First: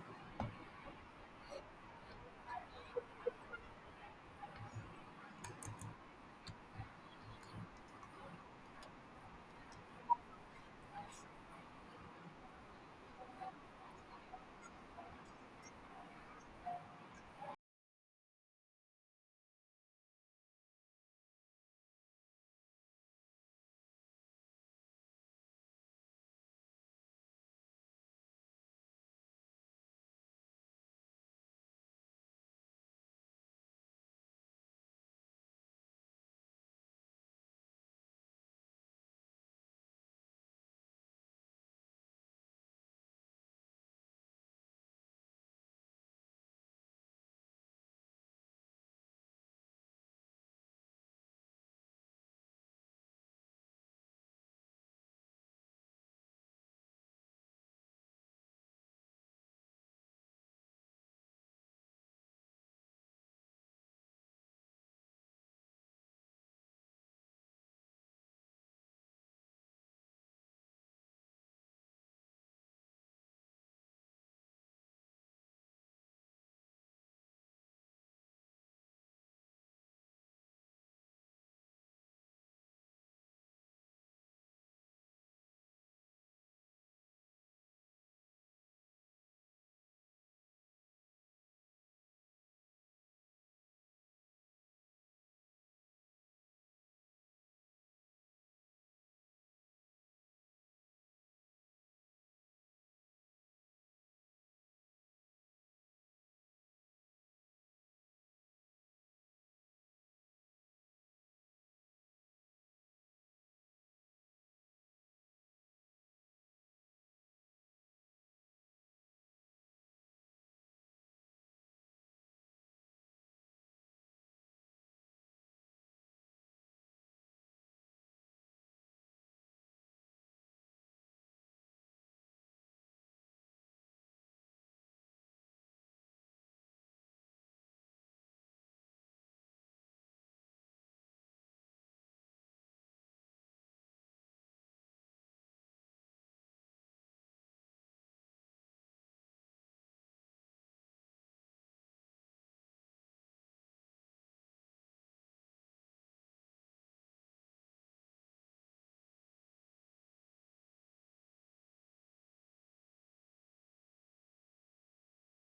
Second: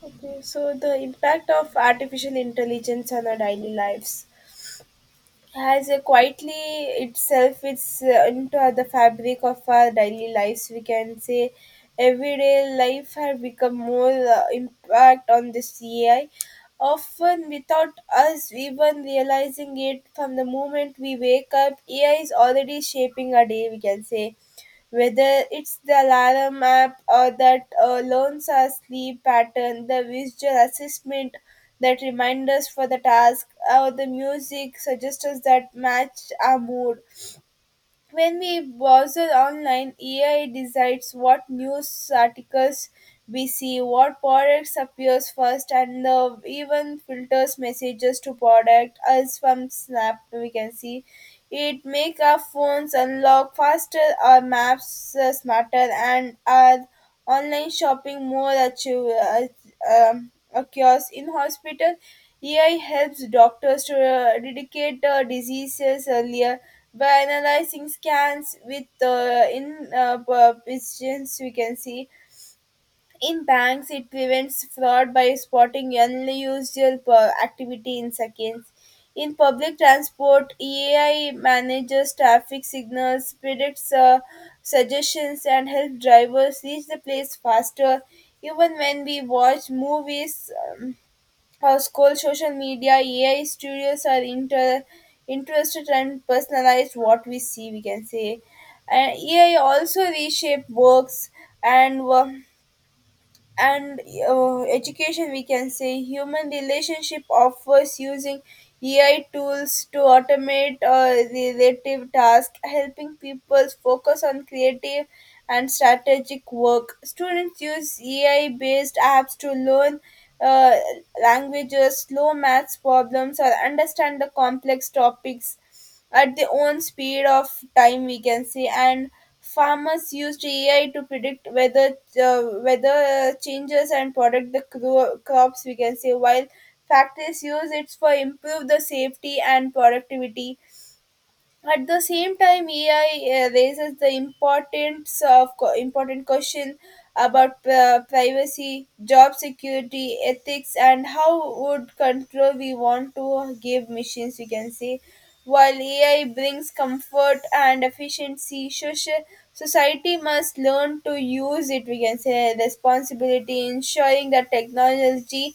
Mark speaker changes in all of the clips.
Speaker 1: Okay, so the impact of artificial intelligence on our daily lives has a quietly itself it's into the fabric of our daily lives. We can say everyday life has become more impact on this AI. Often without us even realizing it, from the moment we wake up, AI is already shaping our day. We can say whether it's the alarm app or that learns our sleep pattern, the visual assessment that reminds us for the task, or the music suggests that match our mood, when we browse online, AI decides what news articles we see, what products appears first, and even filters messages to product us from Snap. We can see it make our phones unlock faster, our maps smarter, and our online shopping more achieve, occurs in hospital. AI helps doctors to dedicate diseases earlier by analyzing scans with precisions. We can see in banks it prevents fraud by spotting unusual activity in seconds. In public transport, AI manages traffic signals, predicts suggestions, and helps drivers reach the place faster. Even when we watch movies scroll social media, AI studios are interested and personalized what we see, we can say. And AI also reshape works and work and education, we can say, human relationship offers using AI tools to automate relative tasks, helping people focus on creative and strategic work. Students use AI based apps to learn uh, languages, slow maths problems, or understand the complex topics at their own speed of time, we can say. And Farmers used AI to predict weather changes and protect the crops. We can say while factories use it for improve the safety and productivity. At the same time, AI raises the importance of important question about privacy, job security, ethics, and how would control we want to give machines, we can say. While AI brings comfort and efficiency, social society must learn to use it, we can say, responsibility ensuring that technology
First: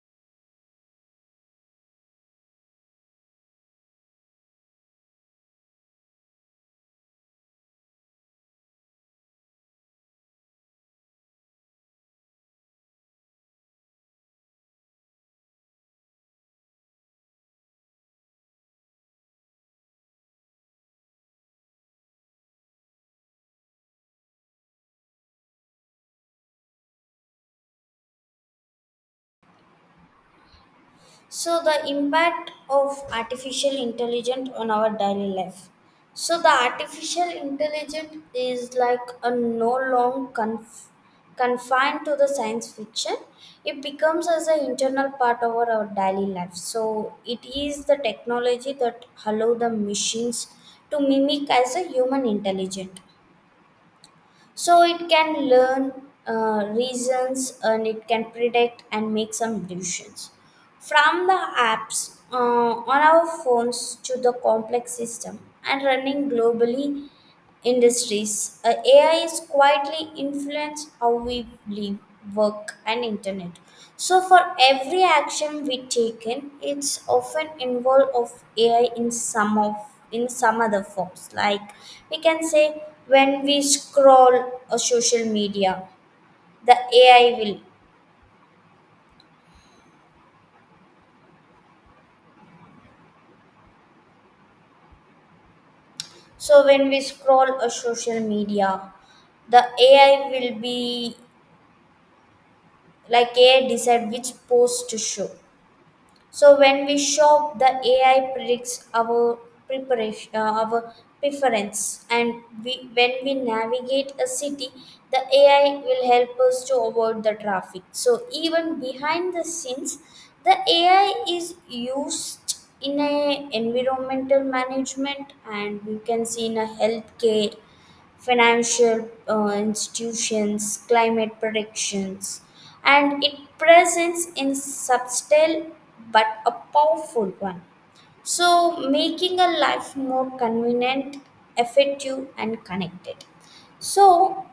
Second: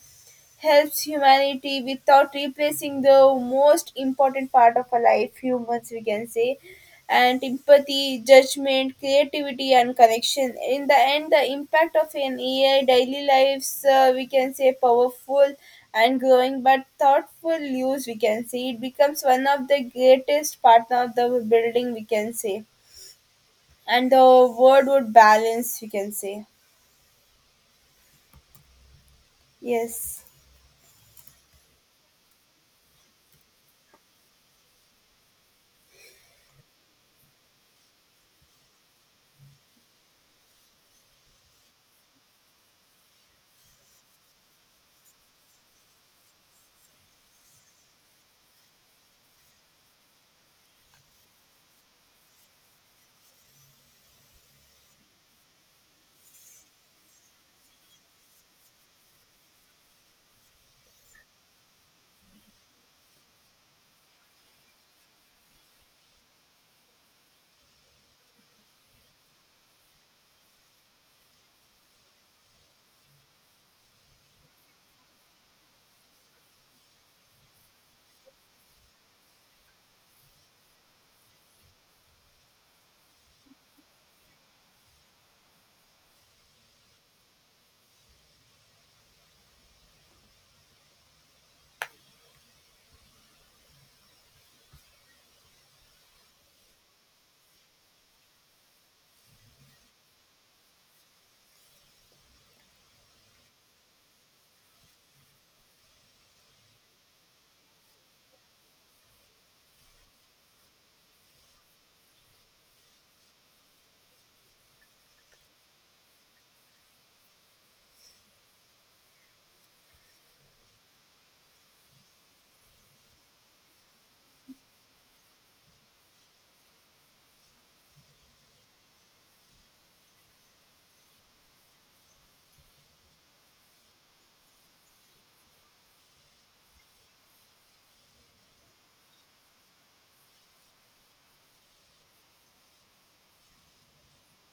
Speaker 1: helps humanity without replacing the most important part of our life, humans, we can say, and empathy, judgment, creativity, and connection. In the end, the impact of an AI daily lives we can say powerful and growing, but thoughtful use, we can say, it becomes one of the greatest partner of the building, we can say, and the world would balance, we can say. Yes.
Speaker 2: So the impact of artificial intelligence on our daily life. So the artificial intelligence is like a no long confined to the science fiction. It becomes as an internal part of our daily life. So it is the technology that allow the machines to mimic as a human intelligence so it can learn reasons and it can predict and make some decisions from the apps on our phones to the complex system and running globally industries, AI is quietly influenced how we live, work, and internet. So, for every action we take in, it's often involved of AI in some of in some other forms. Like we can say when we scroll a social media, the AI will. So when we scroll a social media, the AI will be like AI decide which post to show. So when we shop, the AI predicts our preparation, uh, our preference, and we when we navigate a city, the AI will help us to avoid the traffic. So even behind the scenes, the AI is used in a environmental management, and you can see in a healthcare financial institutions, climate predictions, and it presents in subtle but a powerful one. So, making a life more convenient, effective, and connected. So,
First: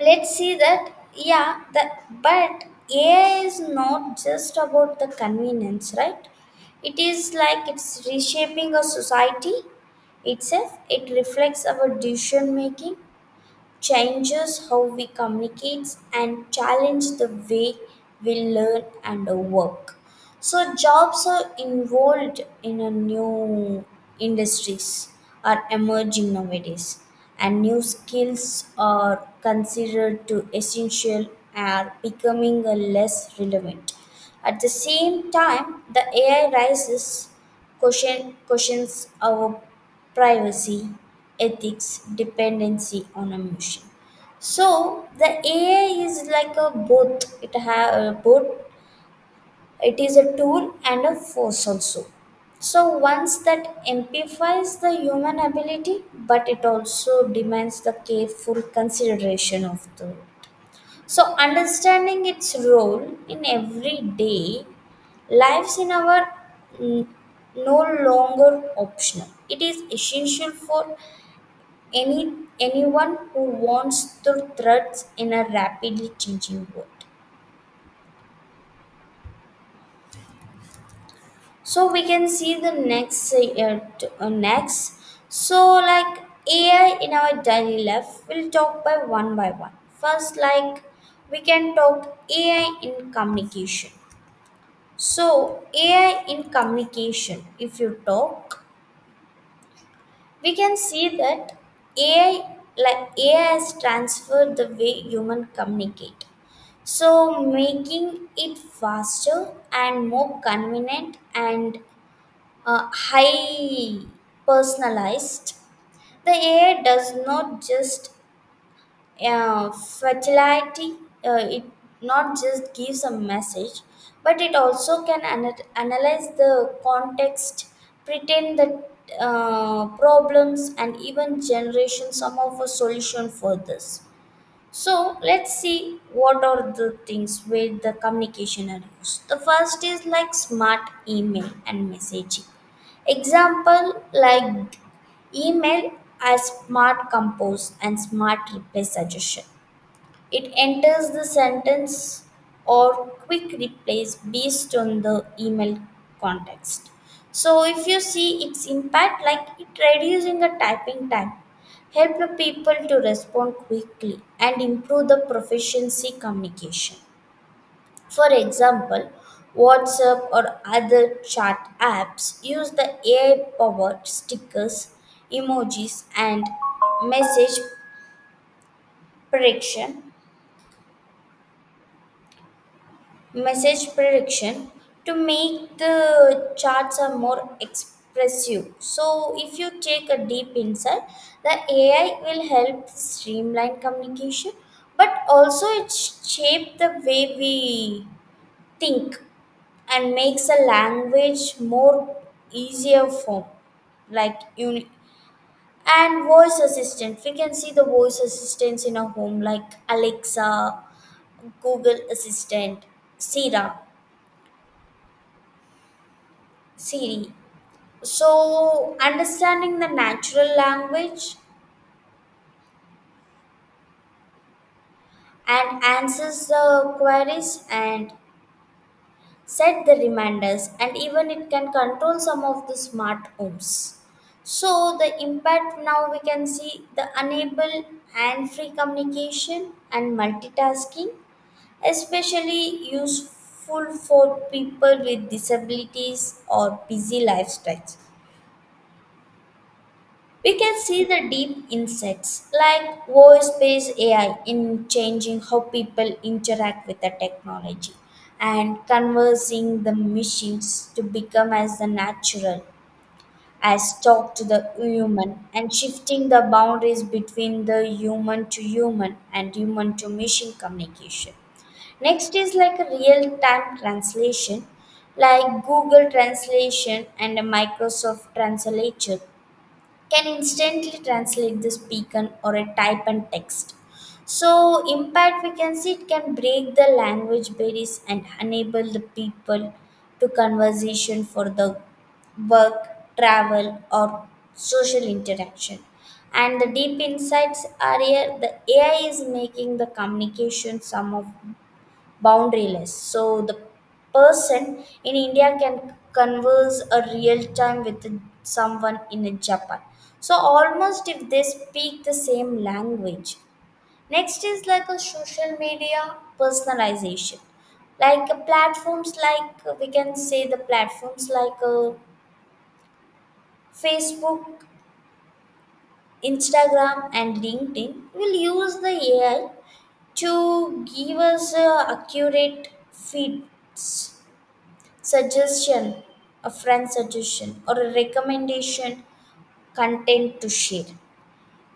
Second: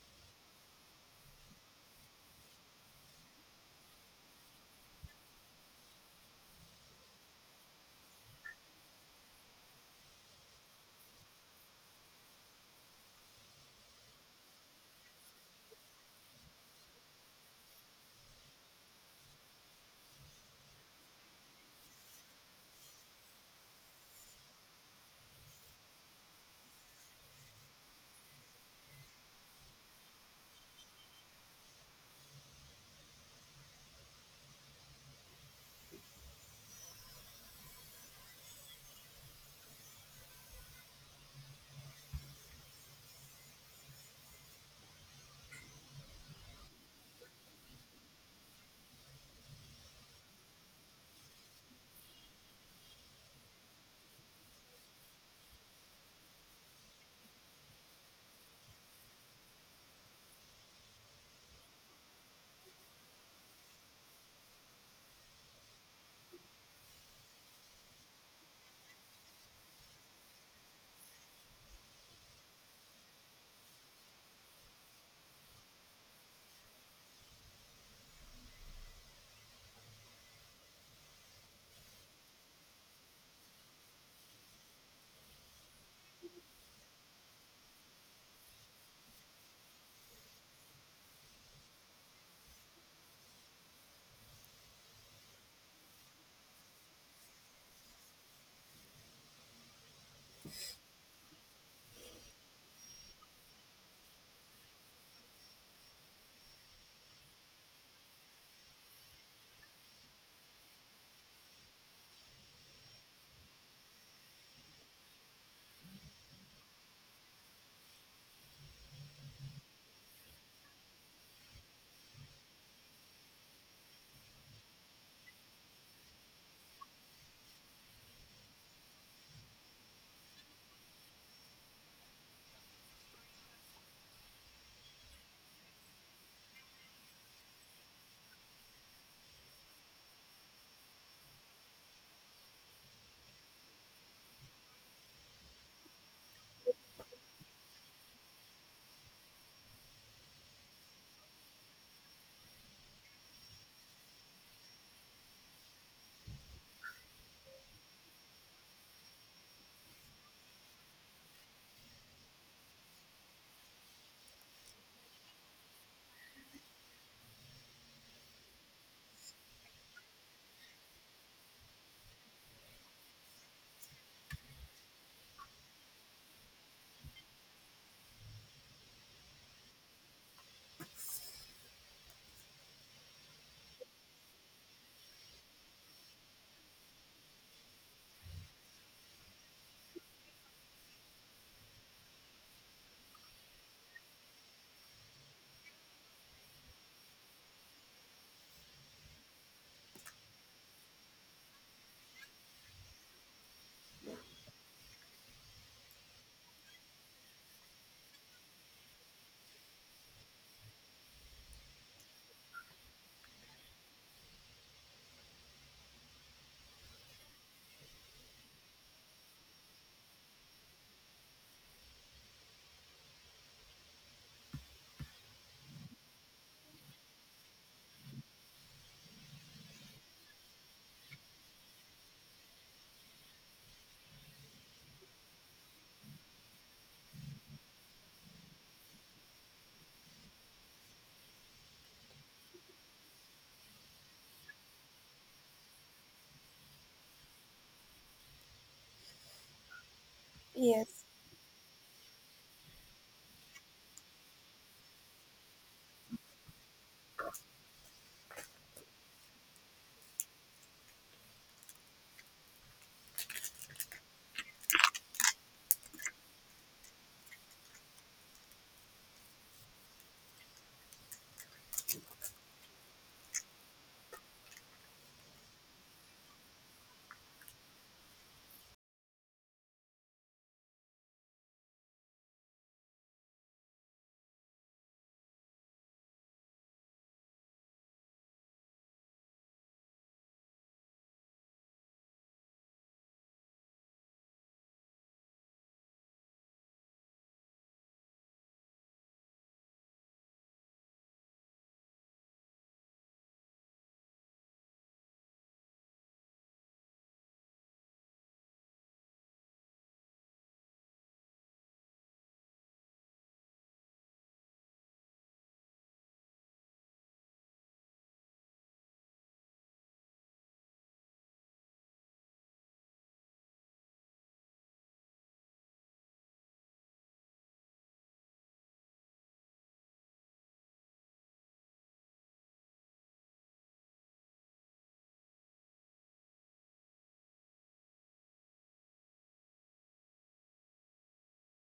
Speaker 2: let's see that yeah, that but AI is not just about the convenience, right? It is like it's reshaping a society itself. It reflects our decision making changes how we communicate and challenge the way we learn and work. So jobs are involved in a new industries are emerging nowadays and new skills are considered to essential are becoming a less relevant. At the same time, the AI rises questions our privacy, ethics, dependency on emotion. So the AI is like a both. It have both. It is a tool and a force also. So once that amplifies the human ability, but it also demands the careful consideration of the. So understanding its role in everyday lives in our mm, no longer optional. It is essential for any anyone who wants to threads in a rapidly changing world. So we can see the next next. So like AI in our daily life, we'll talk by one by one. First, like we can talk AI in communication. So AI in communication, if you talk, we can see that AI like AI has transferred the way human communicate. So, making it faster and more convenient and high personalized, the AI does not just fertility, it not just gives a message, but it also can analyze the context, pretend the problems, and even generation some of a solution for this. So let's see what are the things with the communication are used. The first is like smart email and messaging. Example like email as smart compose and smart reply suggestion. It enters the sentence or quick replace based on the email context. So if you see its impact, like it reducing the typing time, help the people to respond quickly and improve the proficiency communication. For example, WhatsApp or other chat apps use the AI powered stickers, emojis, and message prediction message prediction to make the charts are more expressive. So if you take a deep insight, the AI will help streamline communication but also it shape the way we think and makes a language more easier form like and voice assistant. We can see the voice assistants in our home like Alexa, Google Assistant, Siri. See, so understanding the natural language and answers the queries and set the reminders, and even it can control some of the smart homes. So, the impact now we can see the enable and free communication and multitasking, especially useful for people with disabilities or busy lifestyles. We can see
Speaker 1: Yes.
Speaker 2: the deep insights like voice based AI in changing how people interact with the technology and conversing the machines to become as the natural as talk to the human and shifting the boundaries between the human to human and human to machine communication. Next is like a real time translation, like Google Translation and a Microsoft Translator can instantly translate the speaker or a type and text. So impact we can see it can break the language barriers and enable the people to conversation for the work, travel or social interaction. And the deep insights are here the AI is making the communication some of boundaryless so the person in India can converse a real time with someone in Japan so almost if they speak the same language. Next is like a social media personalization, like platforms like we can say the platforms like Facebook, Instagram and LinkedIn will use the AI to give us accurate feed suggestion, a friend suggestion, or a recommendation content to share.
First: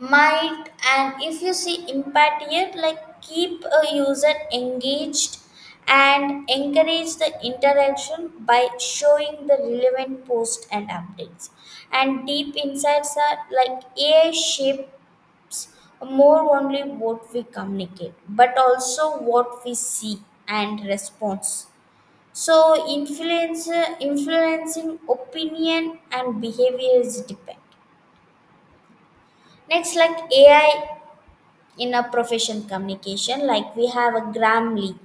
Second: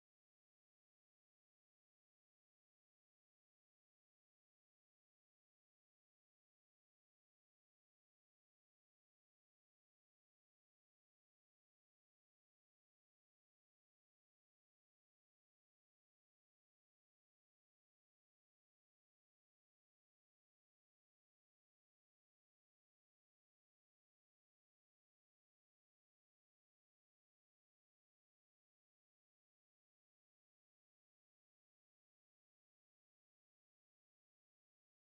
Speaker 2: Might and if you see impact here, like keep a user engaged and encourage the interaction by showing the relevant posts and updates. And deep insights are like AI shape more only what we communicate, but also what we see and response so influence influencing opinion and behavior is depend. Next, like AI in a profession communication, like we have a Grammarly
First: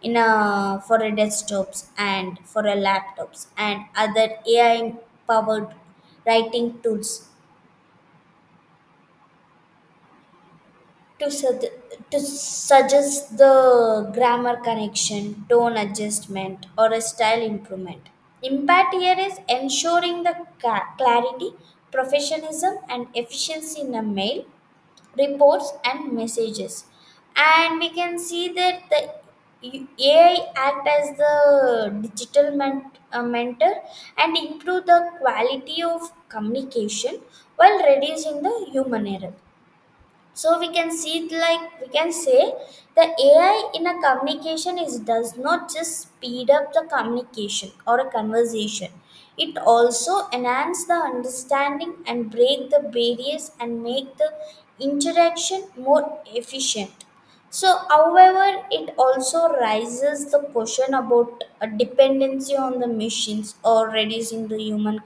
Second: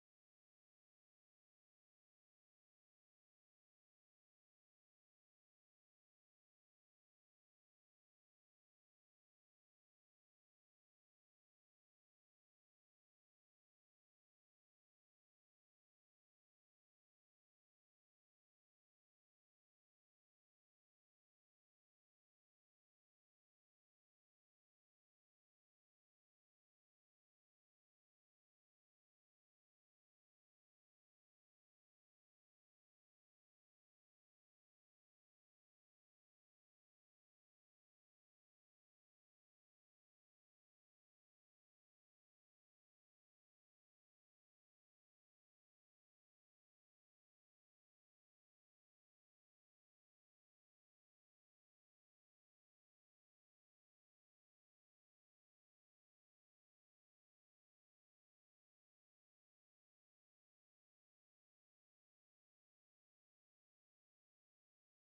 Speaker 2: in a for a desktops and for a laptops and other AI powered writing tools to, sug- to suggest the grammar correction, tone adjustment, or a style improvement. Impact here is ensuring the clarity, professionalism, and efficiency in the mail, reports, and messages. And we can see that the AI act as the digital mentor and improve the quality of communication while reducing the human error so we can see it like we can say the AI in a communication is does not just speed up the communication or a conversation it also enhance the understanding and break the barriers and make the interaction more efficient so however it also raises the question about a dependency on the machines or reducing the human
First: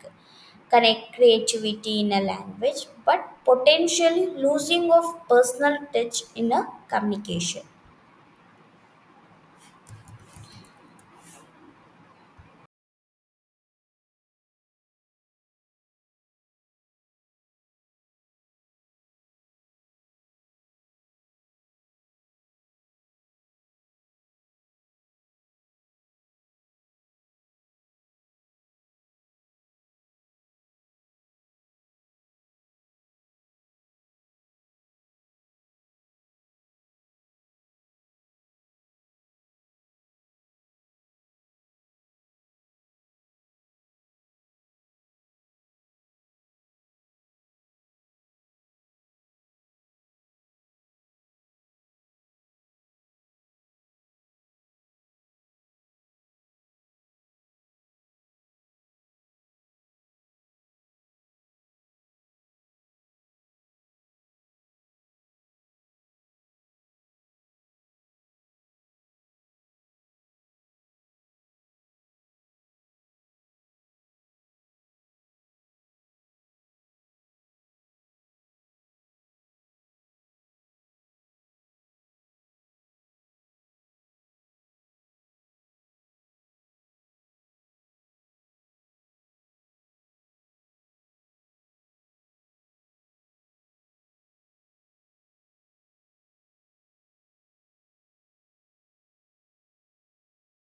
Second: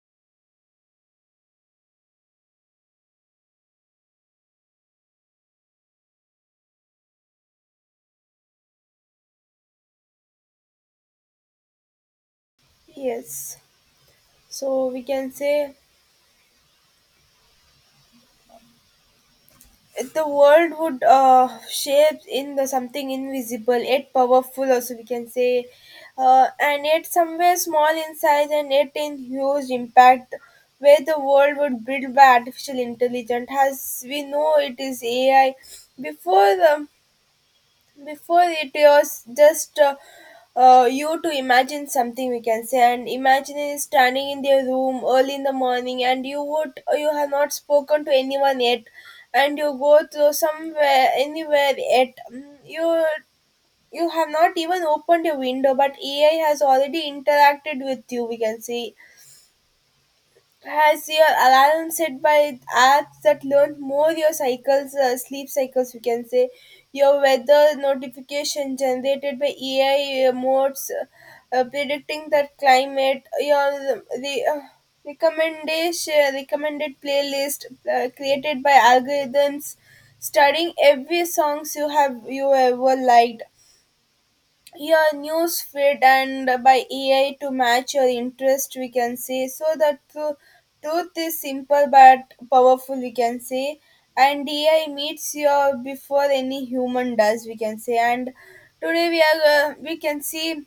Speaker 2: connect creativity in a language, but potentially losing of personal touch in a communication.
Speaker 1: Yes. So we can say the world would shape in the something invisible yet powerful also, we can say, and yet somewhere small in size and yet in huge impact, where the world would build by artificial intelligence, as we know it is AI. Before the. Before it was just you to imagine something, we can say, and imagine is standing in their room early in the morning, and you would you have not spoken to anyone yet, and you go to somewhere anywhere yet. Mm, you have not even opened your window, but AI has already interacted with you, we can say. Has your alarm set by apps that learn more your cycles, sleep cycles, we can say, your weather notification generated by AI modes predicting that climate, your the recommendation recommended playlist created by algorithms, studying every songs you have you ever liked, your news feed and by AI to match your interest, we can say. So the truth is simple but powerful, we can say. And AI meets your before any human does, we can say. And today we can see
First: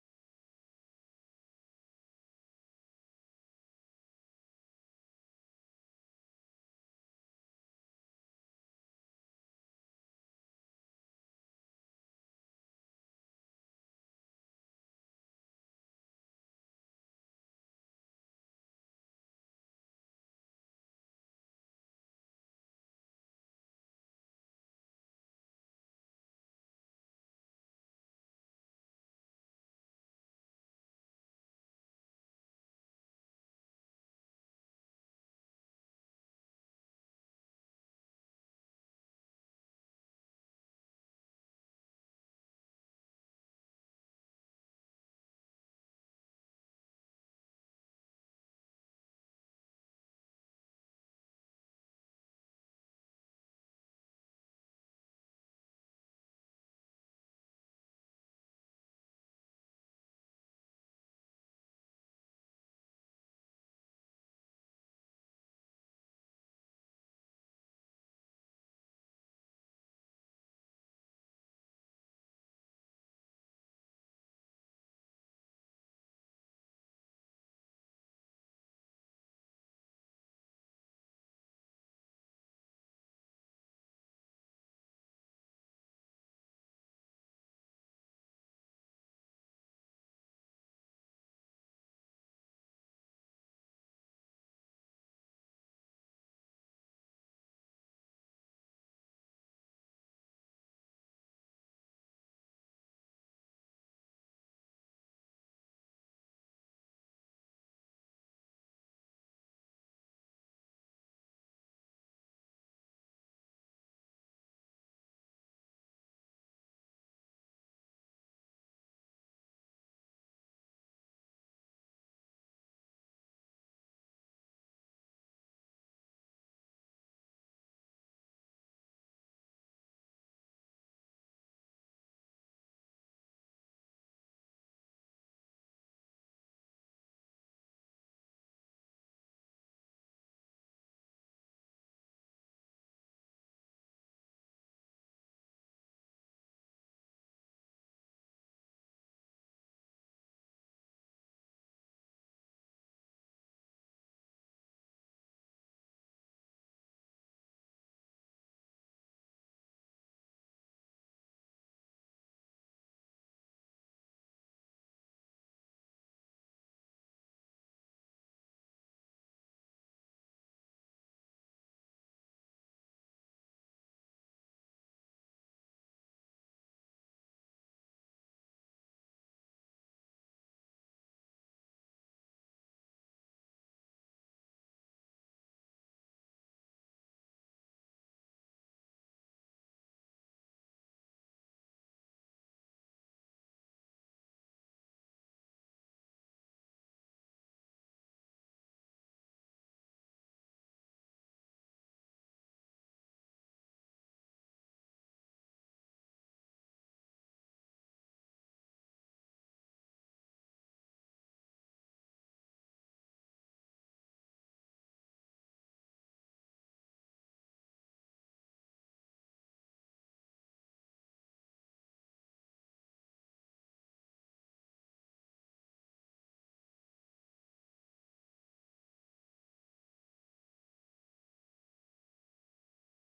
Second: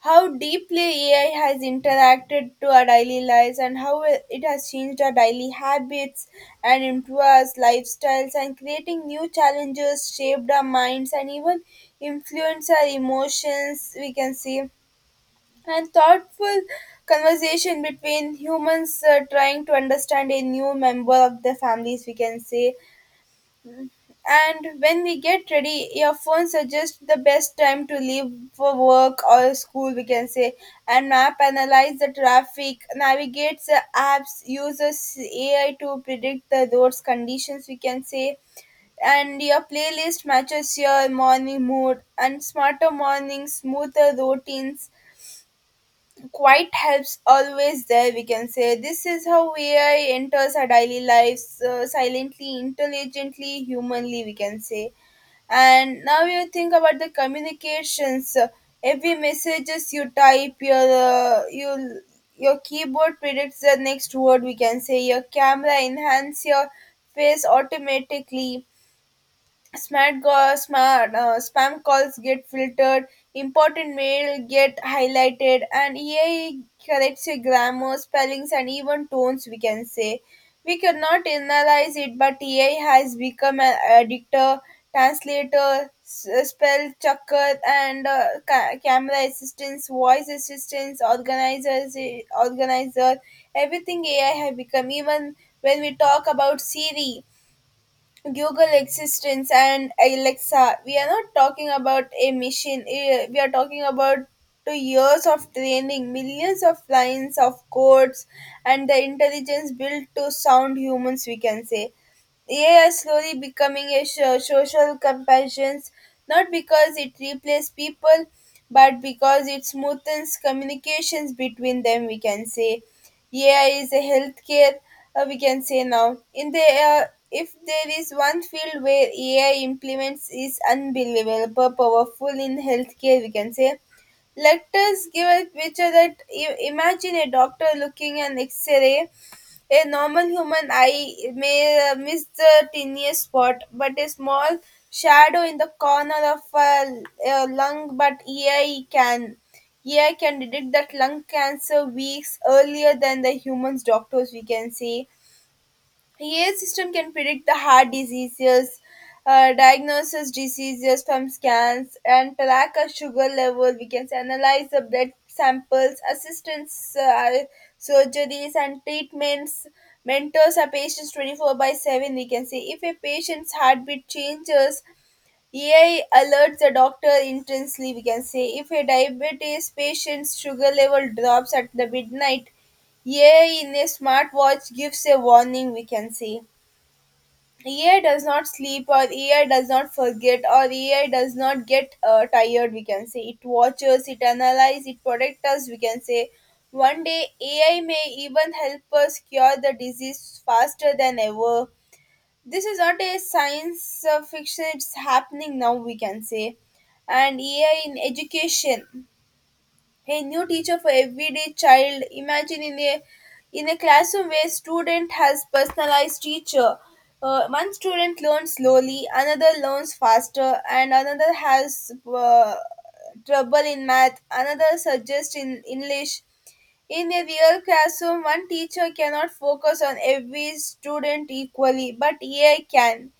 Speaker 1: how deeply AI has interacted to our daily lives, and how it has changed our daily habits and into our lifestyles, and creating new challenges, shaped our minds, and even influenced our emotions, we can see, and thoughtful conversation between humans trying to understand a new member of the families, we can say. And when we get ready, your phone suggests the best time to leave for work or school, we can say, and map analyze the traffic, navigates the apps, uses AI to predict the roads conditions, we can say, and your playlist matches your morning mood, and smarter mornings, smoother routines. Quite helps always there, we can say. This is how AI enters our daily lives silently, intelligently, humanly, we can say. And now you think about the communications, every messages you type, your uh, you your keyboard predicts the next word, we can say, your camera enhance your face automatically. Smart spam calls get filtered, important mail get highlighted, and AI corrects your grammar, spellings, and even tones. We can say we cannot analyze it, but AI has become an editor, translator, spell checker, and camera assistance, voice assistance, organizers, organizer. Everything AI has become. Even when we talk about Siri, Google existence, and Alexa, we are not talking about a machine. We are talking about 2 years of training, millions of lines of codes, and the intelligence built to sound humans, we can say. AI is slowly becoming a social companion, not because it replaces people, but because it smoothens communications between them, we can say. AI is a healthcare. We can say now in the if there is one field where AI implements is unbelievable powerful in healthcare. We can say let us give a picture that imagine a doctor looking an X-ray. A normal human eye may miss the tiniest spot, but a small shadow in the corner of a lung, but AI can. AI can detect that lung cancer weeks earlier than the humans doctors, we can say. AI system can predict the heart diseases, diagnoses diseases from scans, and track a sugar level. We can analyze the blood samples, assistance, surgeries, and treatments. Mentors our patients 24 by 7. We can say if a patient's heartbeat changes, AI alerts the doctor intensely. We can say if a diabetes patient's sugar level drops at the midnight, AI in a smartwatch gives a warning. We can say AI does not sleep, or AI does not forget, or AI does not get tired. We can say it watches, it analyzes, it protects us. We can say one day AI may even help us cure the disease faster than ever. This is not a science fiction; it's happening now, we can say. And AI in education, a new teacher for everyday child. Imagine in a classroom where student has personalized teacher. One student learns slowly, another learns faster, and another has trouble in math. Another suggests in English, in a real classroom, one teacher cannot focus on every student equally, but AI can.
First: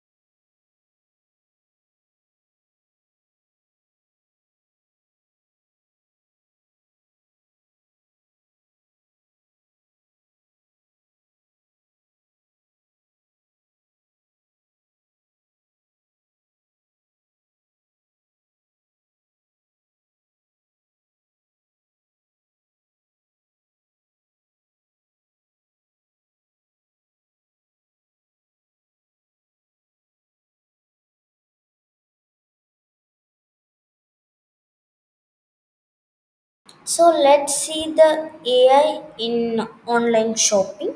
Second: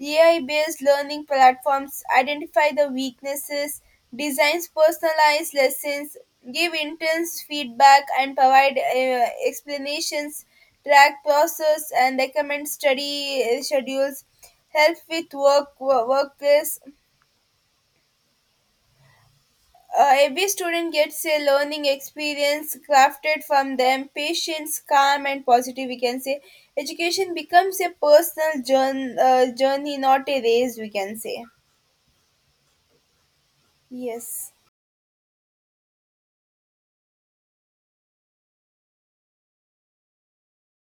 Speaker 1: AI based learning platforms identify the weaknesses, designs personalized lessons, give intense feedback, and provide explanations, track process, and recommend study schedules, help with work, workplace. Every student gets a learning experience crafted from them patience calm and positive, we can say. Education becomes a personal journey, not a race, we can say. Yes.
Speaker 2: So let's see the AI in online shopping.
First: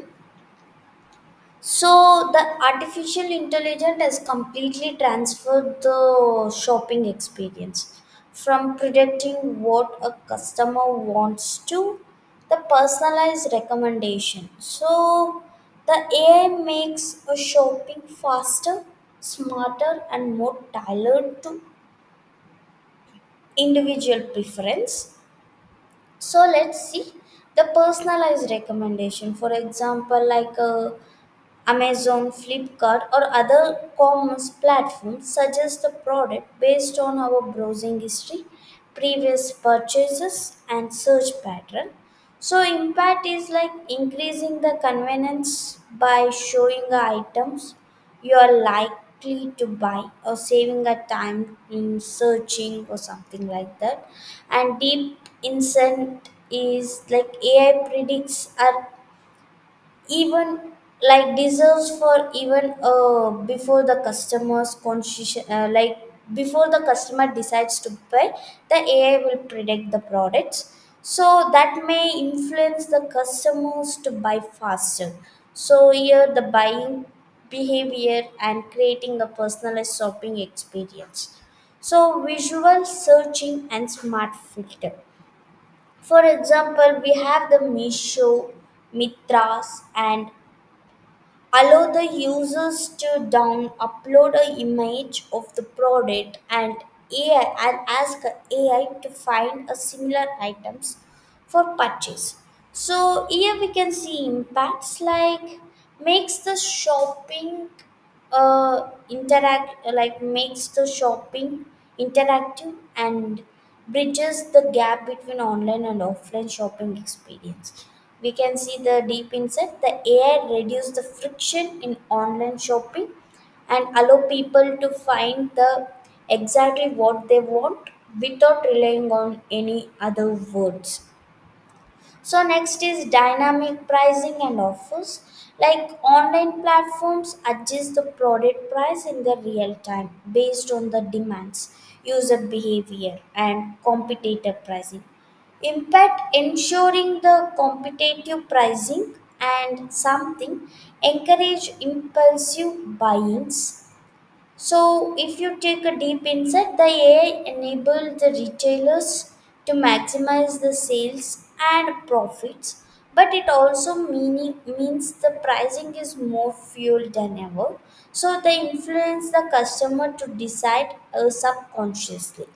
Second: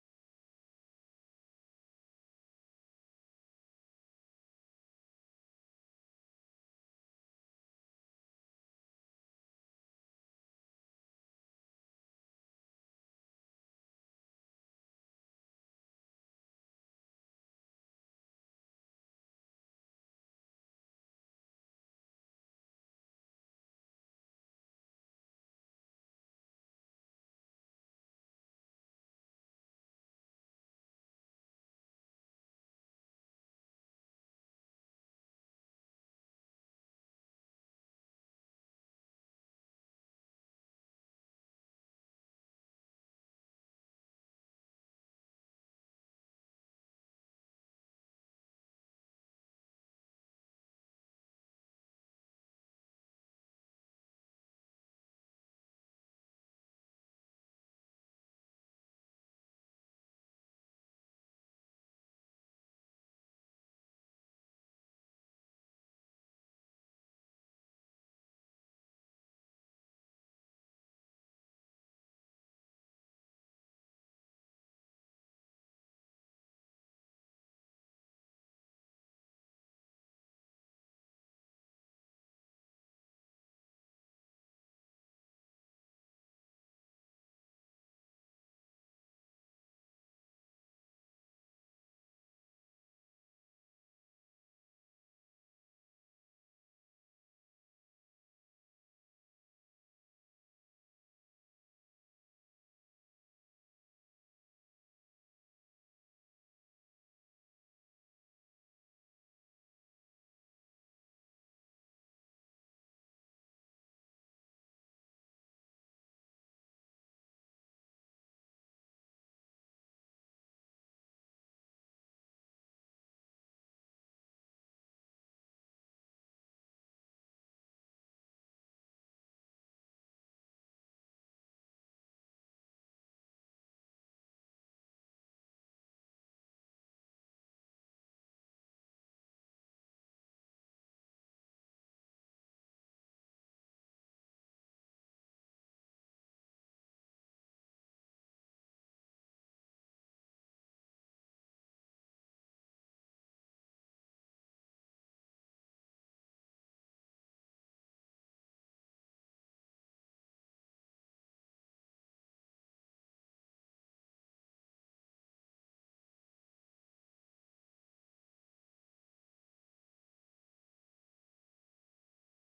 Speaker 2: So the artificial intelligence has completely transferred the shopping experience from predicting what a customer wants to the personalized recommendation. So the AI makes a shopping faster, smarter and more tailored to individual preference. So let's see the personalized recommendation. For example, like a Amazon, Flipkart, or other commerce platforms suggest the product based on our browsing history, previous purchases, and search pattern. So, impact is like increasing the convenience by showing the items you are likely to buy or saving the time in searching or something like that. And deep insight is like AI predicts our even like deserves for even before the customer's conscious like before the customer decides to buy the AI will predict the products so that may influence the customers to buy faster so here the buying behavior and creating a personalized shopping experience. So visual searching and smart filter, for example we have the Misho, Mitras and allow the users to down upload a image of the product and AI and ask AI to find a similar items for purchase. So here we can see impacts like makes the shopping makes the shopping interactive and bridges the gap between online and offline shopping experience. We can see the deep insight. The AI reduce the friction in online shopping and allow people to find the exactly what they want without relying on any other words. So next is dynamic pricing and offers. Like online platforms adjust the product price in the real time based on the demands, user behavior and competitor pricing. Impact ensuring the competitive pricing and something encourage impulsive buy-ins. So, if you take a deep insight, the AI enabled the retailers to maximize the sales and profits, but it also means the pricing is more fueled than ever. So, they influence the customer to decide subconsciously.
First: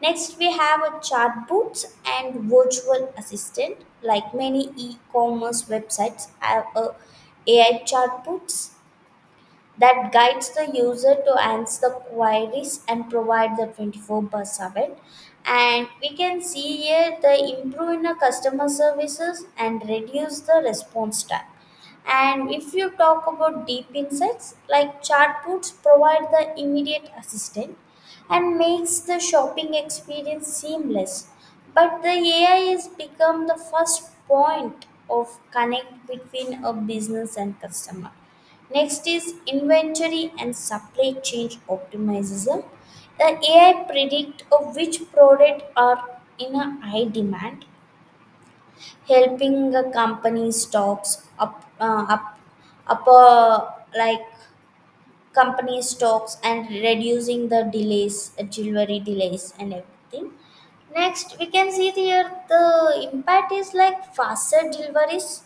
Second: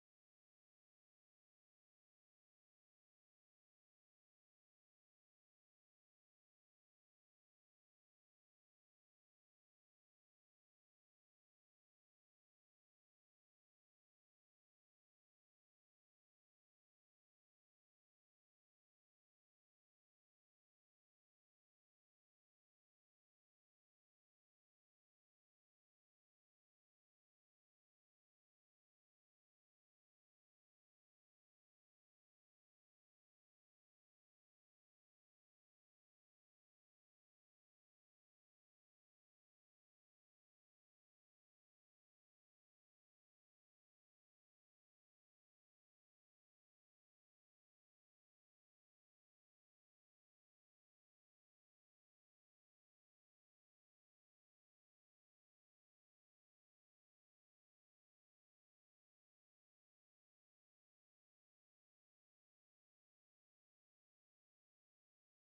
Speaker 2: Next, we have a chatbots and virtual assistant. Like many e-commerce websites have a AI chatbots that guides the user to answer the queries and provide the 24 by 7. And we can see here the improve in the customer services and reduce the response time. And if you talk about deep insights like chatbots provide the immediate assistance and makes the shopping experience seamless. But the AI has become the first point of connect between a business and customer. Next is inventory and supply chain optimization. The AI predict of which product are in a high demand, helping a company stocks up, up, up like company stocks and reducing the delivery delays and everything. Next, we can see here the impact is like faster deliveries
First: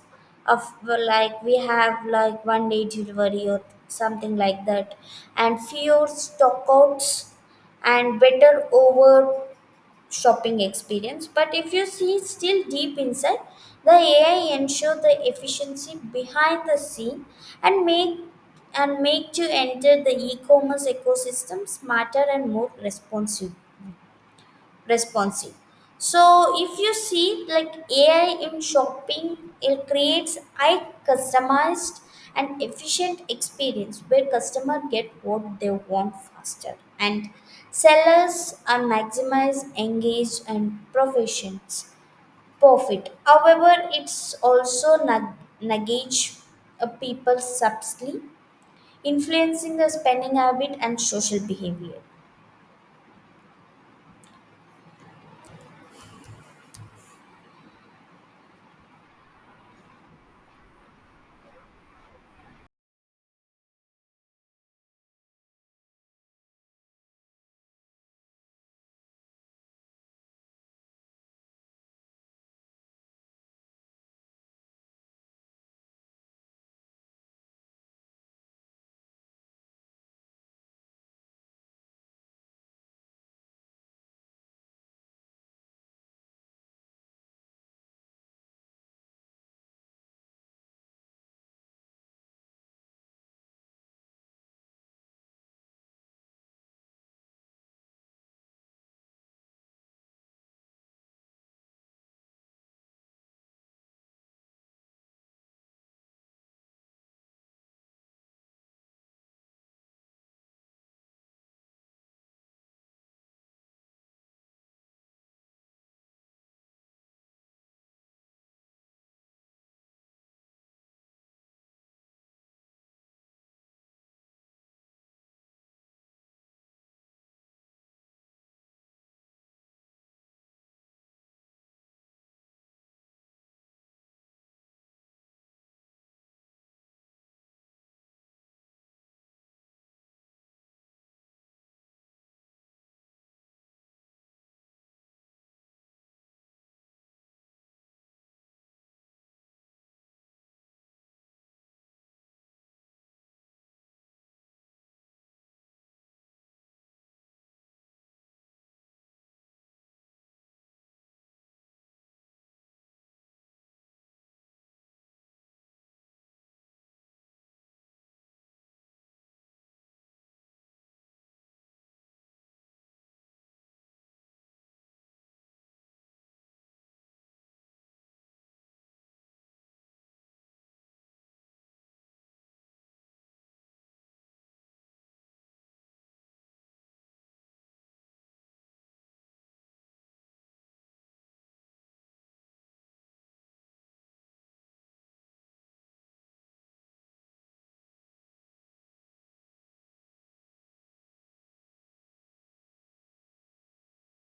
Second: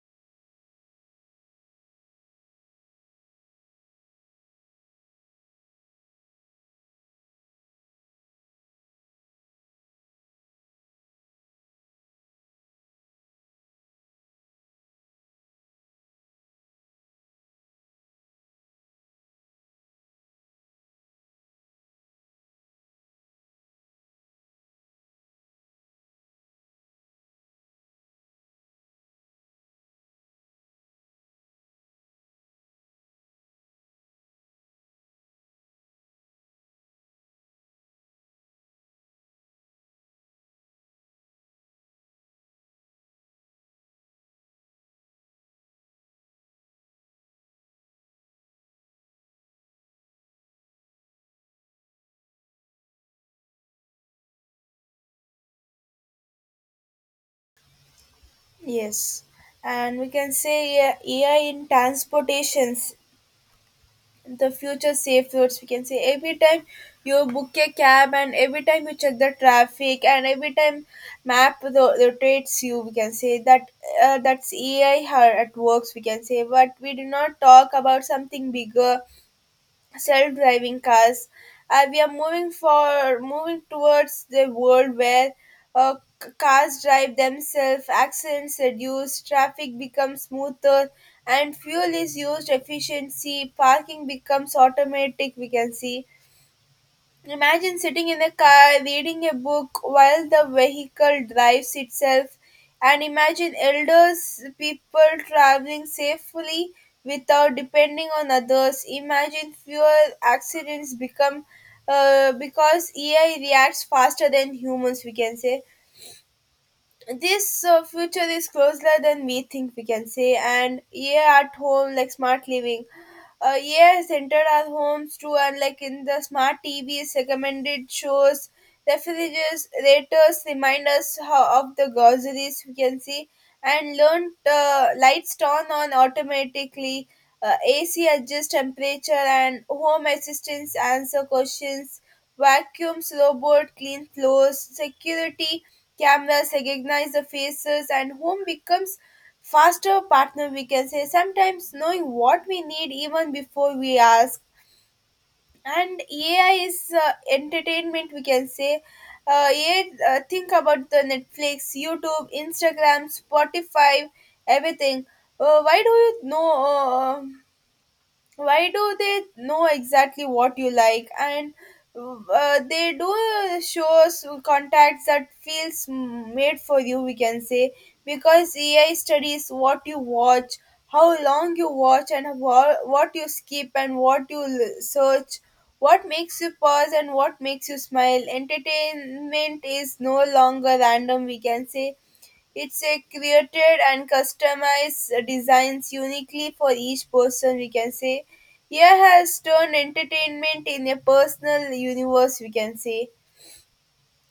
Speaker 2: of like we have like 1 day delivery or something like that, and fewer stockouts and better over shopping experience. But if you see still deep inside, the ai ensure the efficiency behind the scene, and make and make you enter the e-commerce ecosystem smarter and more responsive responsive. So if you see like ai in shopping, it creates high customized and efficient experience where customer get what they want faster and sellers are maximize engaged and professions profit. However, it's also nudge a people subtly influencing the spending habit and social behavior.
Speaker 1: Yes, and we can say AI in transportations. The future safe routes, we can say every time you book a cab, and every time you check the traffic, and every time map rotates you, we can say that's AI how at works, we can say, but we do not talk about something bigger: self-driving cars. We are moving towards the world where uh, cars drive themselves, accidents reduce, traffic becomes smoother, and fuel is used efficiency. Parking becomes automatic. We can see. Imagine sitting in a car reading a book while the vehicle drives itself, and imagine elders, people traveling safely without depending on others. Imagine fewer accidents become because AI reacts faster than humans, we can say. This future is closer than we think, we can say. And AI at home, like smart living, yes, entered our homes too, and like in the smart TVs, recommended shows, refrigerators remind us how, of the groceries we can see, and learned lights turn on automatically, AC adjusts temperature, and home assistants answer questions, vacuums robot clean floors, security cameras recognize the faces, and home becomes faster partner we can say, sometimes knowing what we need even before we ask. And ai is entertainment we can say. uh, AI, uh, Think about the netflix youtube instagram spotify everything. uh, why do you know uh, why do they know exactly what you like? And they do shows contacts that feels made for you we can say, because ai studies what you watch, how long you watch, and what you skip, and what you search, what makes you pause and what makes you smile. Entertainment is no longer random we can say. It's a created and customized designs uniquely for each person we can say. Here has turned entertainment in a personal universe we can say.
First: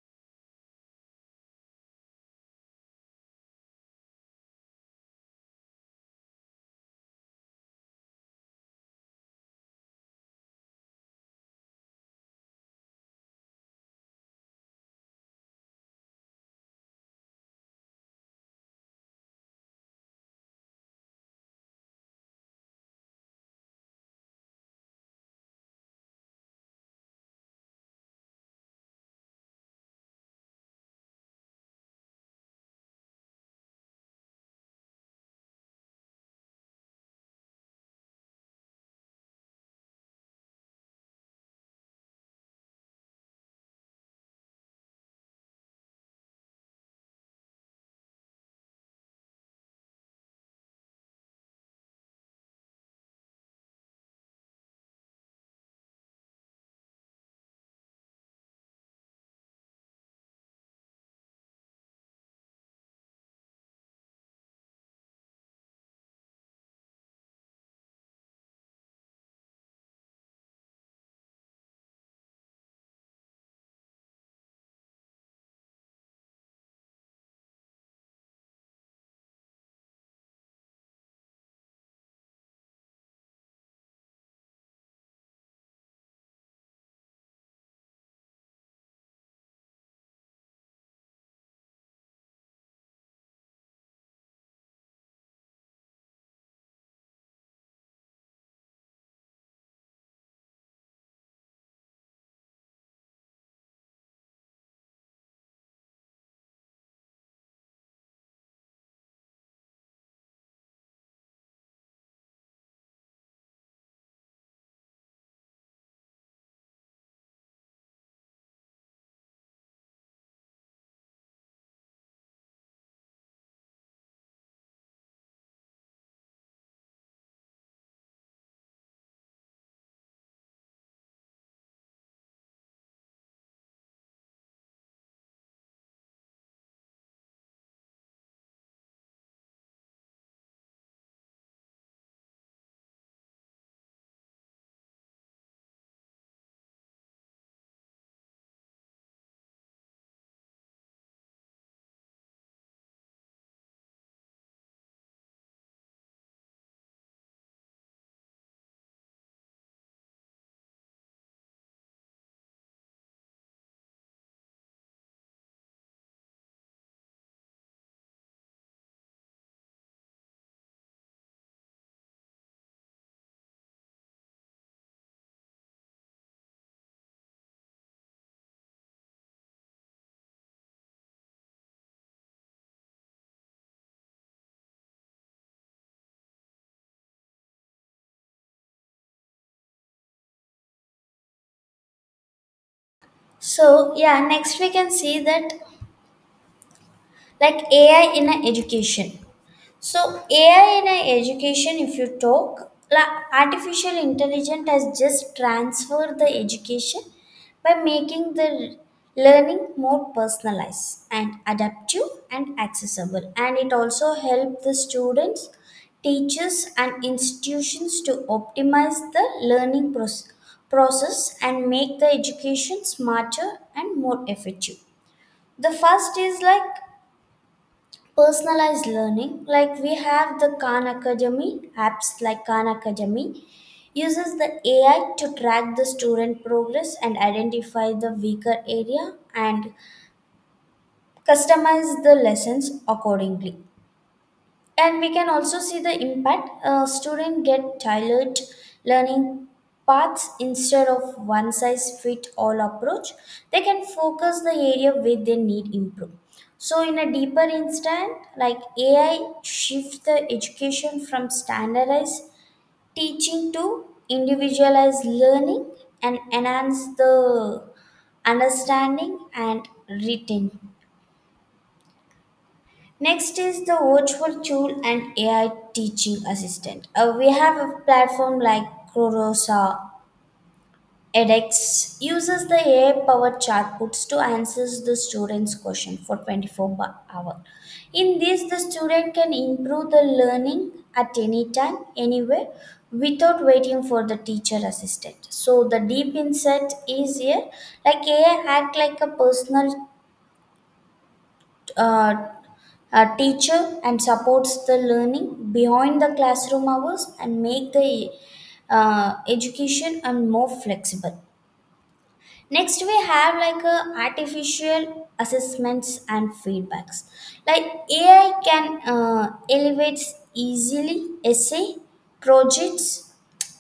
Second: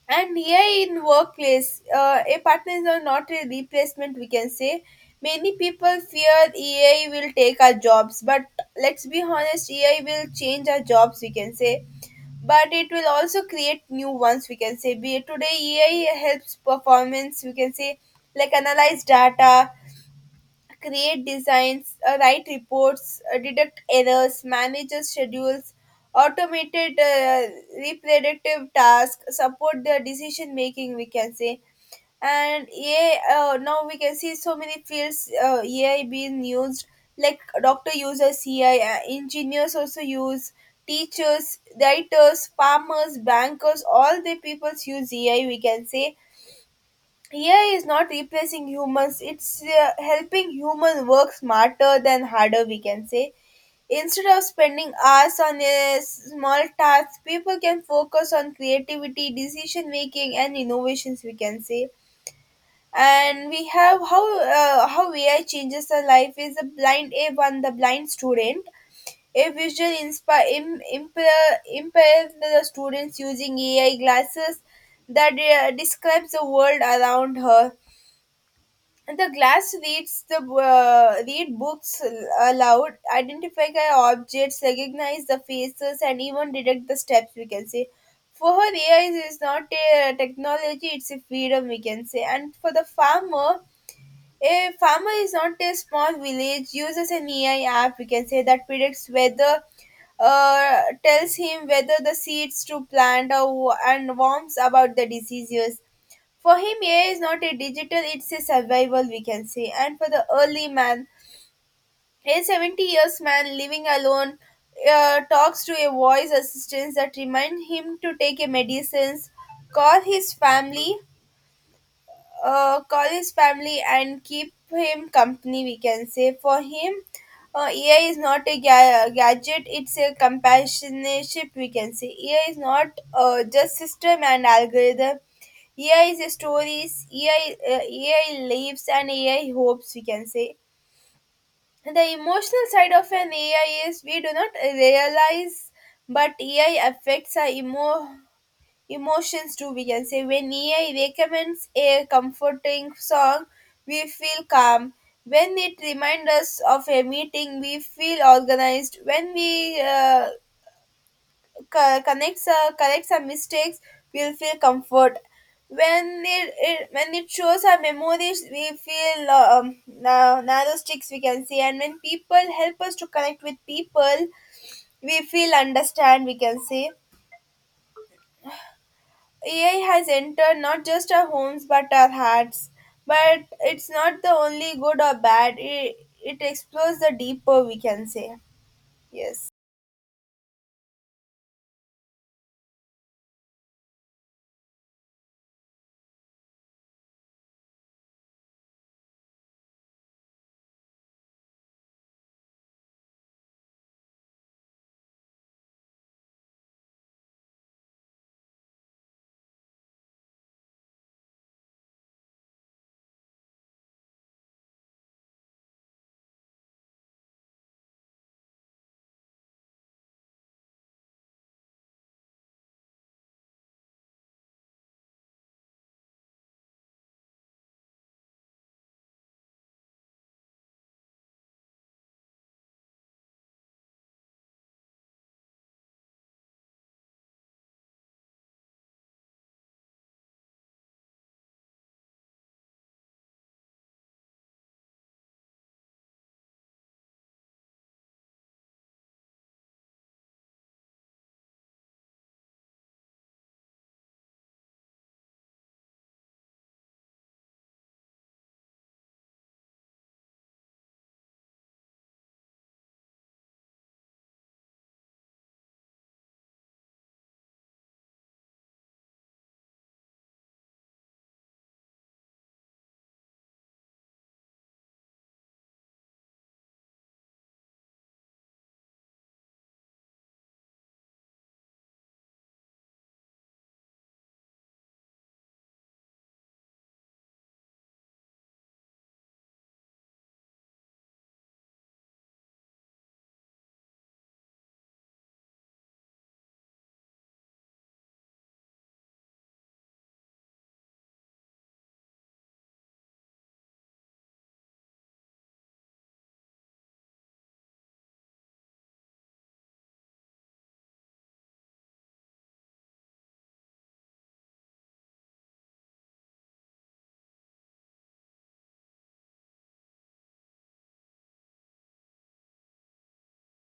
Speaker 1: And here in workplace, a partner is not a replacement we can say. Many people fear AI will take our jobs, but let's be honest, AI will change our jobs we can say, but it will also create new ones we can say. Be today ai helps performance we can say, like analyze data, create designs, write reports, detect errors, manages schedules, automated repetitive tasks, support the decision making we can say. And yeah, now we can see so many fields, AI being used, like doctor uses AI, engineers also use, teachers writers farmers bankers all the peoples use AI we can say. AI is not replacing humans, it's helping human work smarter than harder we can say. Instead of spending hours on a small task, people can focus on creativity, decision making and innovations we can say. And we have how AI changes the life is a blind A one, the blind student, a visual inspire impair the students using AI glasses that describes the world around her. And the glass reads the read books aloud, identify objects, recognize the faces, and even detect the steps. We can say for her AI is not a technology; it's a freedom. We can say, and for the farmer, a farmer is not a small village, uses an AI app, we can say, that predicts whether, tells him whether the seeds to plant or, and warns about the diseases. For him, AI is not a digital, it's a survival, we can say. And for the early man, a 70 years man living alone, talks to a voice assistant that reminds him to take a medicines, call his family, and keep him company we can say. For him, ai is not a gadget, it's a companionship we can say. Ai is not just system and algorithm. Ai is a stories, ai, ai lives and ai hopes we can say. The emotional side of an ai is we do not realize, but ai affects our emotions too we can say. When ai recommends a comforting song, we feel calm. When it reminds us of a meeting, we feel organized. When we connects corrects our mistakes, we'll feel comfort. When it shows our memories, we feel narrow sticks we can say. And when people help us to connect with people, we feel understand we can say. AI has entered not just our homes but our hearts. But it's not the only good or bad, it explores the deeper, we can say. Yes.
Speaker 2: So yeah, next we can see that like AI in a education. So AI in a education, if you talk, artificial intelligence has just transferred the education by making the learning more personalized and adaptive and accessible. And it also help the students, teachers, and institutions to optimize the process and make the education smarter and more effective. The first is like personalized learning, like we have the Khan Academy, apps like Khan Academy uses the ai to track the student progress and identify the weaker area and customize the lessons accordingly. And we can also see the impact, students get tailored learning paths instead of one size fit all approach. They can focus the area where they need improve. So in a deeper instant, like ai shifts the education from standardized teaching to individualized learning and enhance the understanding and retention. Next is the virtual tool and AI teaching assistant. We have a platform like Kurosa edX uses the AI-powered chatbots to answer the student's question for 24 per hour. In this, the student can improve the learning at any time, anywhere, without waiting for the teacher assistant. So the deep insight is here, like AI act like a personal uh, a teacher and supports the learning behind the classroom hours and make the education and more flexible. Next we have like a artificial assessments and feedbacks, like ai can elevates easily essay projects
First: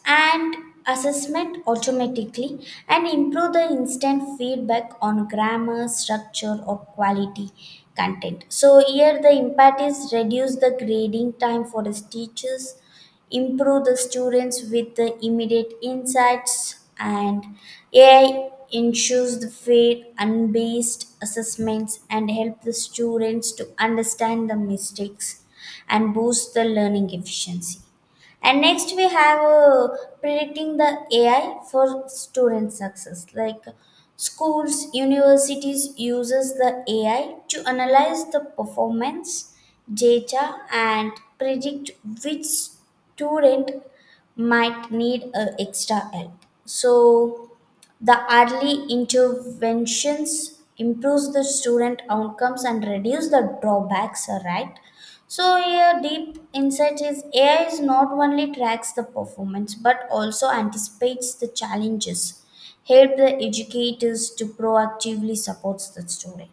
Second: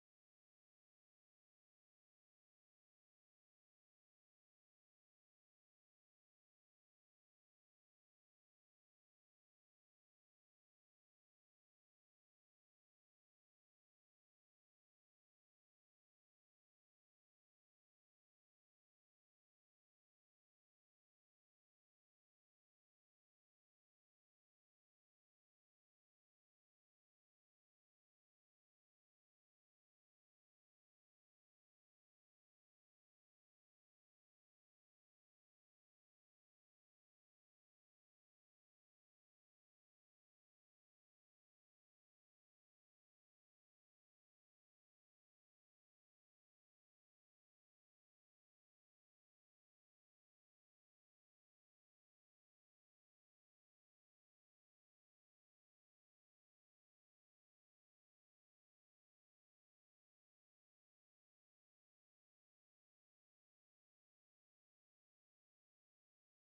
Speaker 2: and assessment automatically and improve the instant feedback on grammar structure or quality content. So here the impact is reduce the grading time for the teachers, improve the students with the immediate insights, and ai ensures the fair and based assessments and help the students to understand the mistakes and boost the learning efficiency. And next we have predicting the AI for student success. Like schools, universities uses the AI to analyze the performance data and predict which student might need extra help. So the early interventions improves the student outcomes and reduce the drawbacks, right? So here deep insight is AI is not only tracks the performance but also anticipates the challenges, help the educators to proactively supports the student.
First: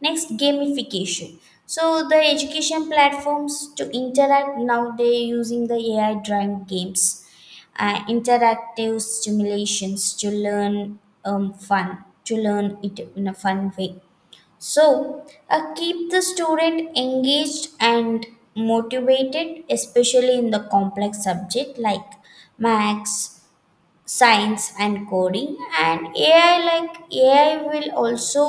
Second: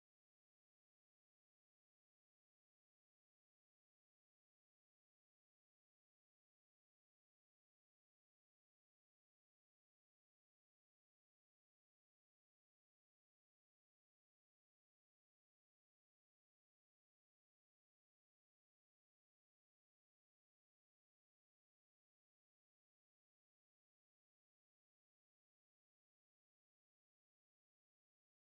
Speaker 2: Next, gamification. So the education platforms to interact, now they using the AI driven games, interactive stimulations to learn, fun to learn it in a fun way. So keep the student engaged and motivated, especially in the complex subject like maths, science and coding. And ai, like ai will also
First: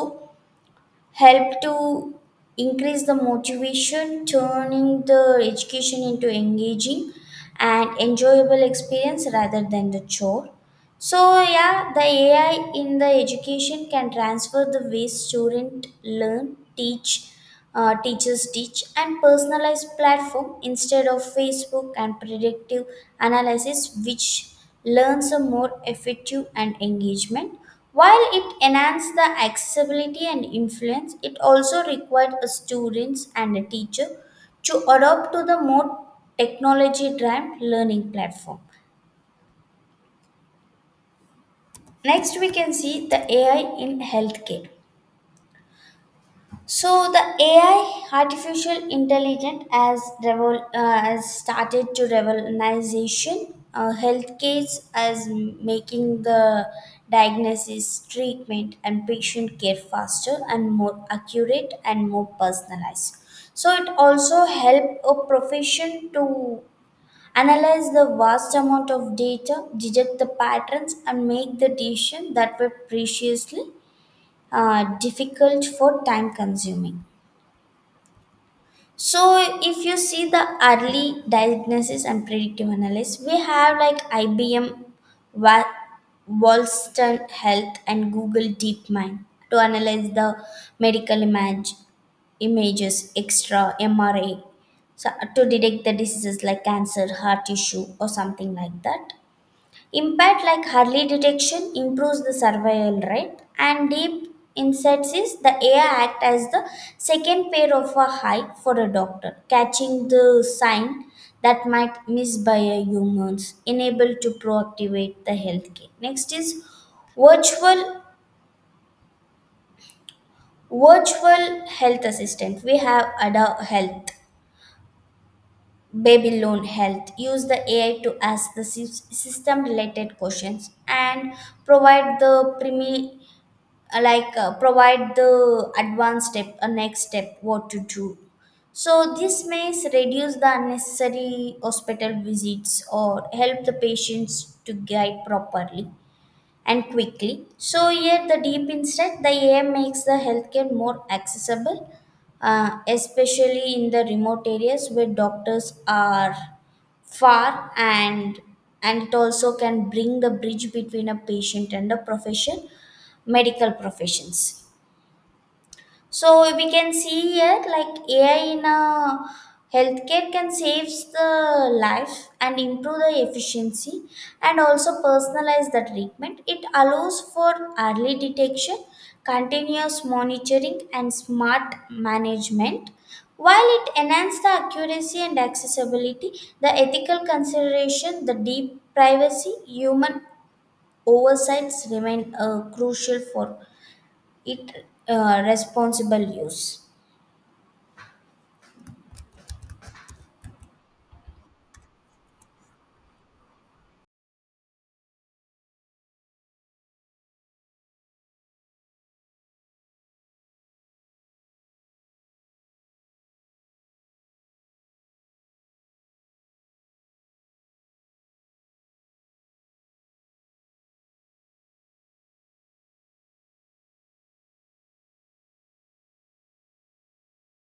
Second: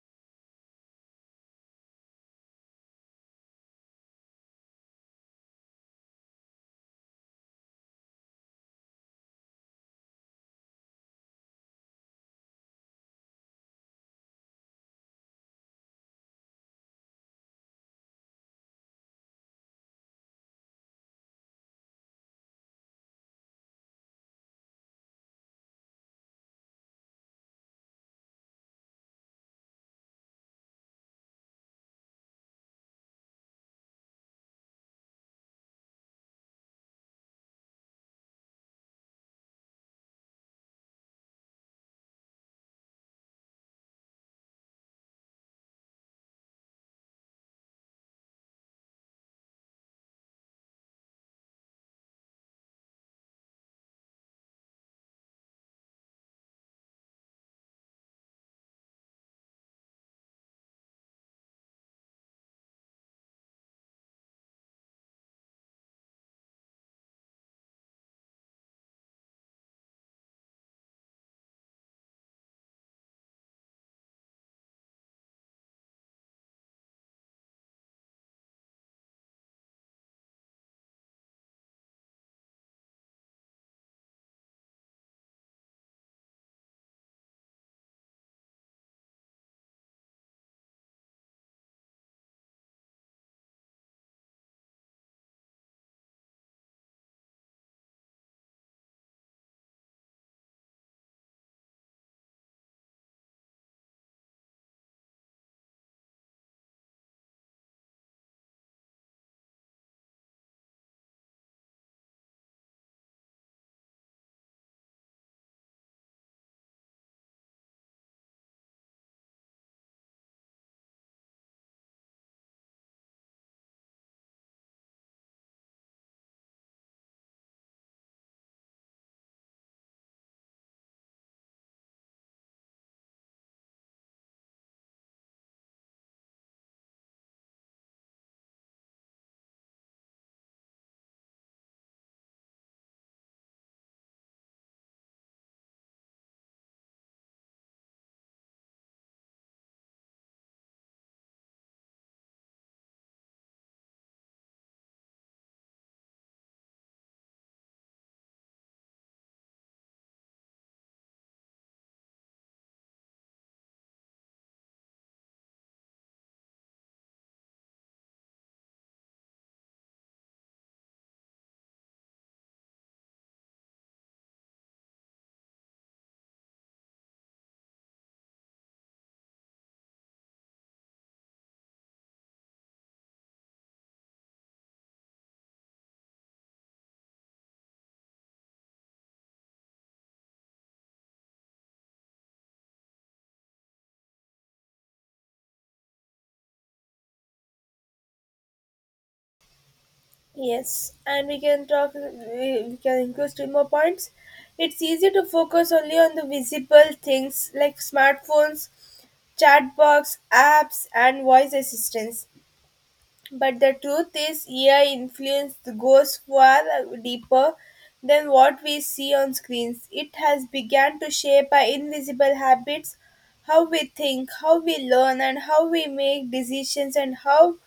Speaker 2: help to increase the motivation, turning the education into engaging and enjoyable experience rather than the chore. So yeah, the AI in the education can transfer the way student learn, teach, teachers teach, and personalized platform instead of Facebook and predictive analysis, which learns a more effective and engagement. While it enhances the accessibility and influence, it also required a students and a teacher to adopt to the more technology-driven learning platform. Next, we can see the AI in healthcare. So the AI, artificial intelligence, has has started to revolutionization healthcare as making the diagnosis, treatment, and patient care faster and more accurate and more personalized. So it also help a profession to analyze the vast amount of data, detect the patterns, and make the decision that were previously difficult for time consuming. So, if you see the early diagnosis and predictive analysis, we have like IBM, Wa- Wollaston Health, and Google DeepMind to analyze the medical images, extra MRA so, to detect the diseases like cancer, heart issue, or something like that. Impact like early detection improves the survival rate, and deep insights is the AI act as the second pair of a eye for a doctor, catching the sign that might miss by a humans, enable to proactivate the healthcare. Next is virtual virtual health assistant. We have adult health, baby loan health use the ai to ask the system related questions and provide the like provide the advanced step, a next step what to do. So this may reduce the unnecessary hospital visits or help the patients to guide properly and quickly. So, here the deep insight, the AI makes the healthcare more accessible, especially in the remote areas where doctors are far, and it also can bring the bridge between a patient and the profession, medical professions. So we can see here like AI in a healthcare can save the life and improve the efficiency and also personalize the treatment. It allows for early detection, continuous monitoring and smart management. While it enhances the accuracy and accessibility, the ethical consideration, the deep privacy, human oversights remain crucial for its responsible use.
Speaker 1: Yes, and we can talk, we can include two more points. It's easy to focus only on the visible things like smartphones, chatbots, apps, and voice assistants. But the truth is, AI influence goes far deeper than what we see on screens. It has begun to shape our invisible habits, how we think, how we learn, and how we make decisions, and how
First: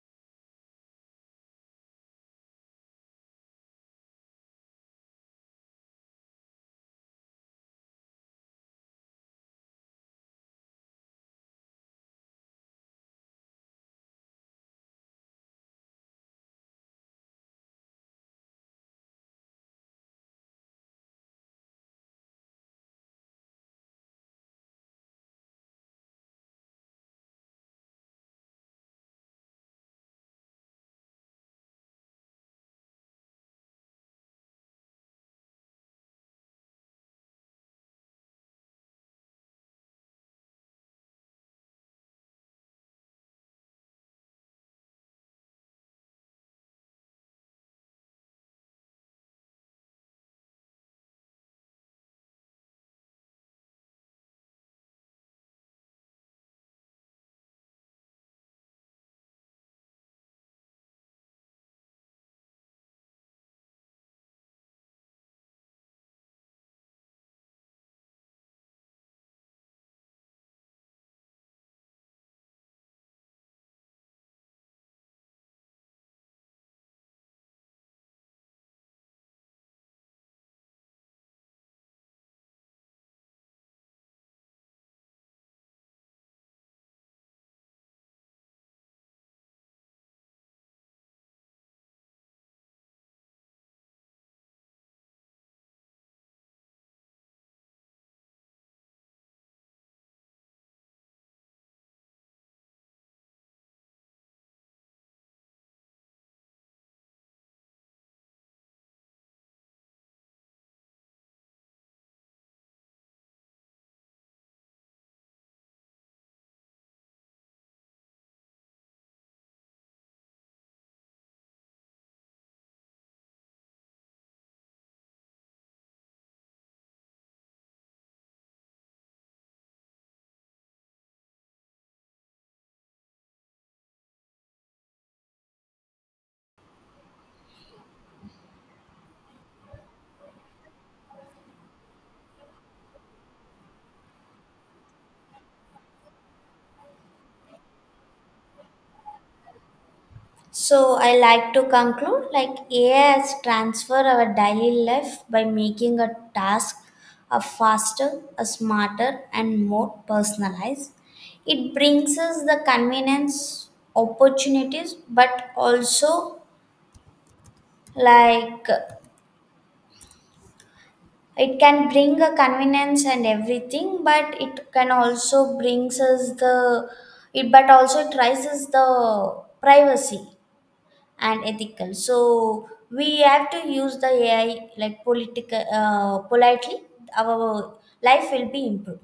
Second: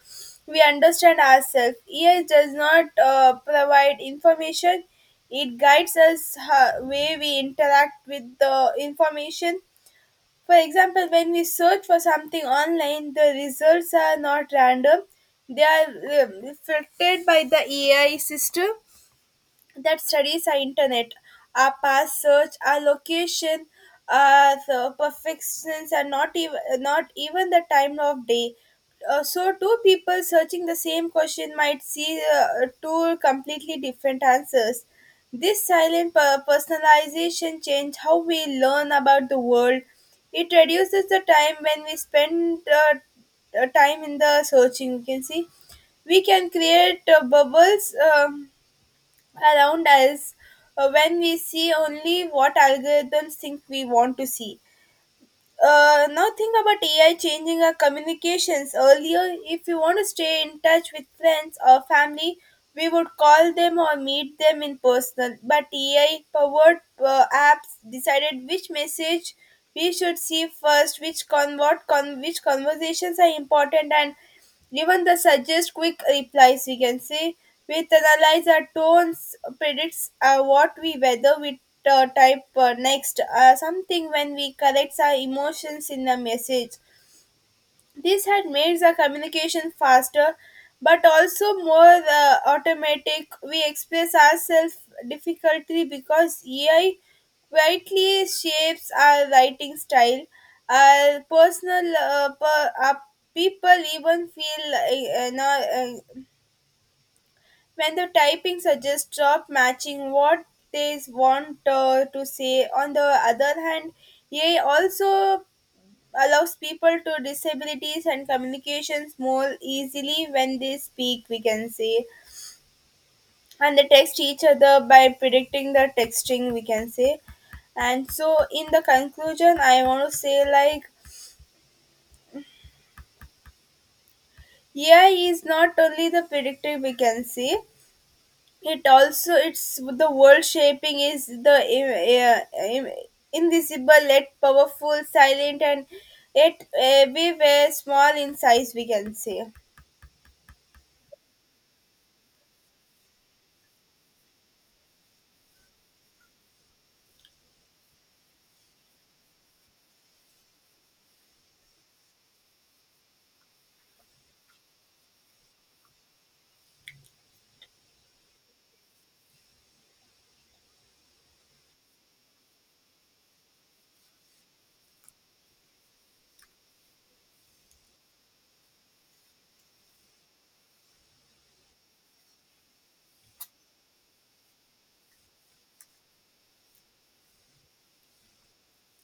Speaker 1: we understand ourselves. AI does not provide information, it guides us how, way we interact with the information. For example, when we search for something online, the results are not random, they are filtered by the AI system that studies our internet, our past search, our location, our the perfections, and not even the time of day. So two people searching the same question might see two completely different answers. This silent personalization change how we learn about the world. It reduces the time when we spend time in the searching. You can see we can create bubbles. Around us when we see only what algorithms think we want to see. Now think about AI changing our communications. Earlier, if you want to stay in touch with friends or family, we would call them or meet them in person. But AI powered apps decided which message we should see first, which conversations are important, and given the suggest quick replies we can say, we analyze our tones, predicts what we whether we type next something when we corrects our emotions in the message. This had made the communication faster, but also more automatic. We express ourselves difficultly because AI quietly shapes our writing style. Our personal per, our people even feel no, uh, when the typing suggests stop matching what they want to say. On the other hand, AI also allows people to disabilities and communications more easily when they speak we can say, and they text each other by predicting the texting we can say. And so in the conclusion, I want to say like ai is not only the predictor we can say, it also, it's the world shaping is the invisible yet powerful, silent and yet everywhere, small in size we can say
Speaker 2: So I like to conclude like AI has transformed our daily life by making a task a faster, a smarter and more personalized. It brings us the convenience opportunities, but also, like, it can bring a convenience and everything, but it can also brings us the, it, but also it raises the privacy and ethical. So we have to use the AI like political politely. Our life will be improved.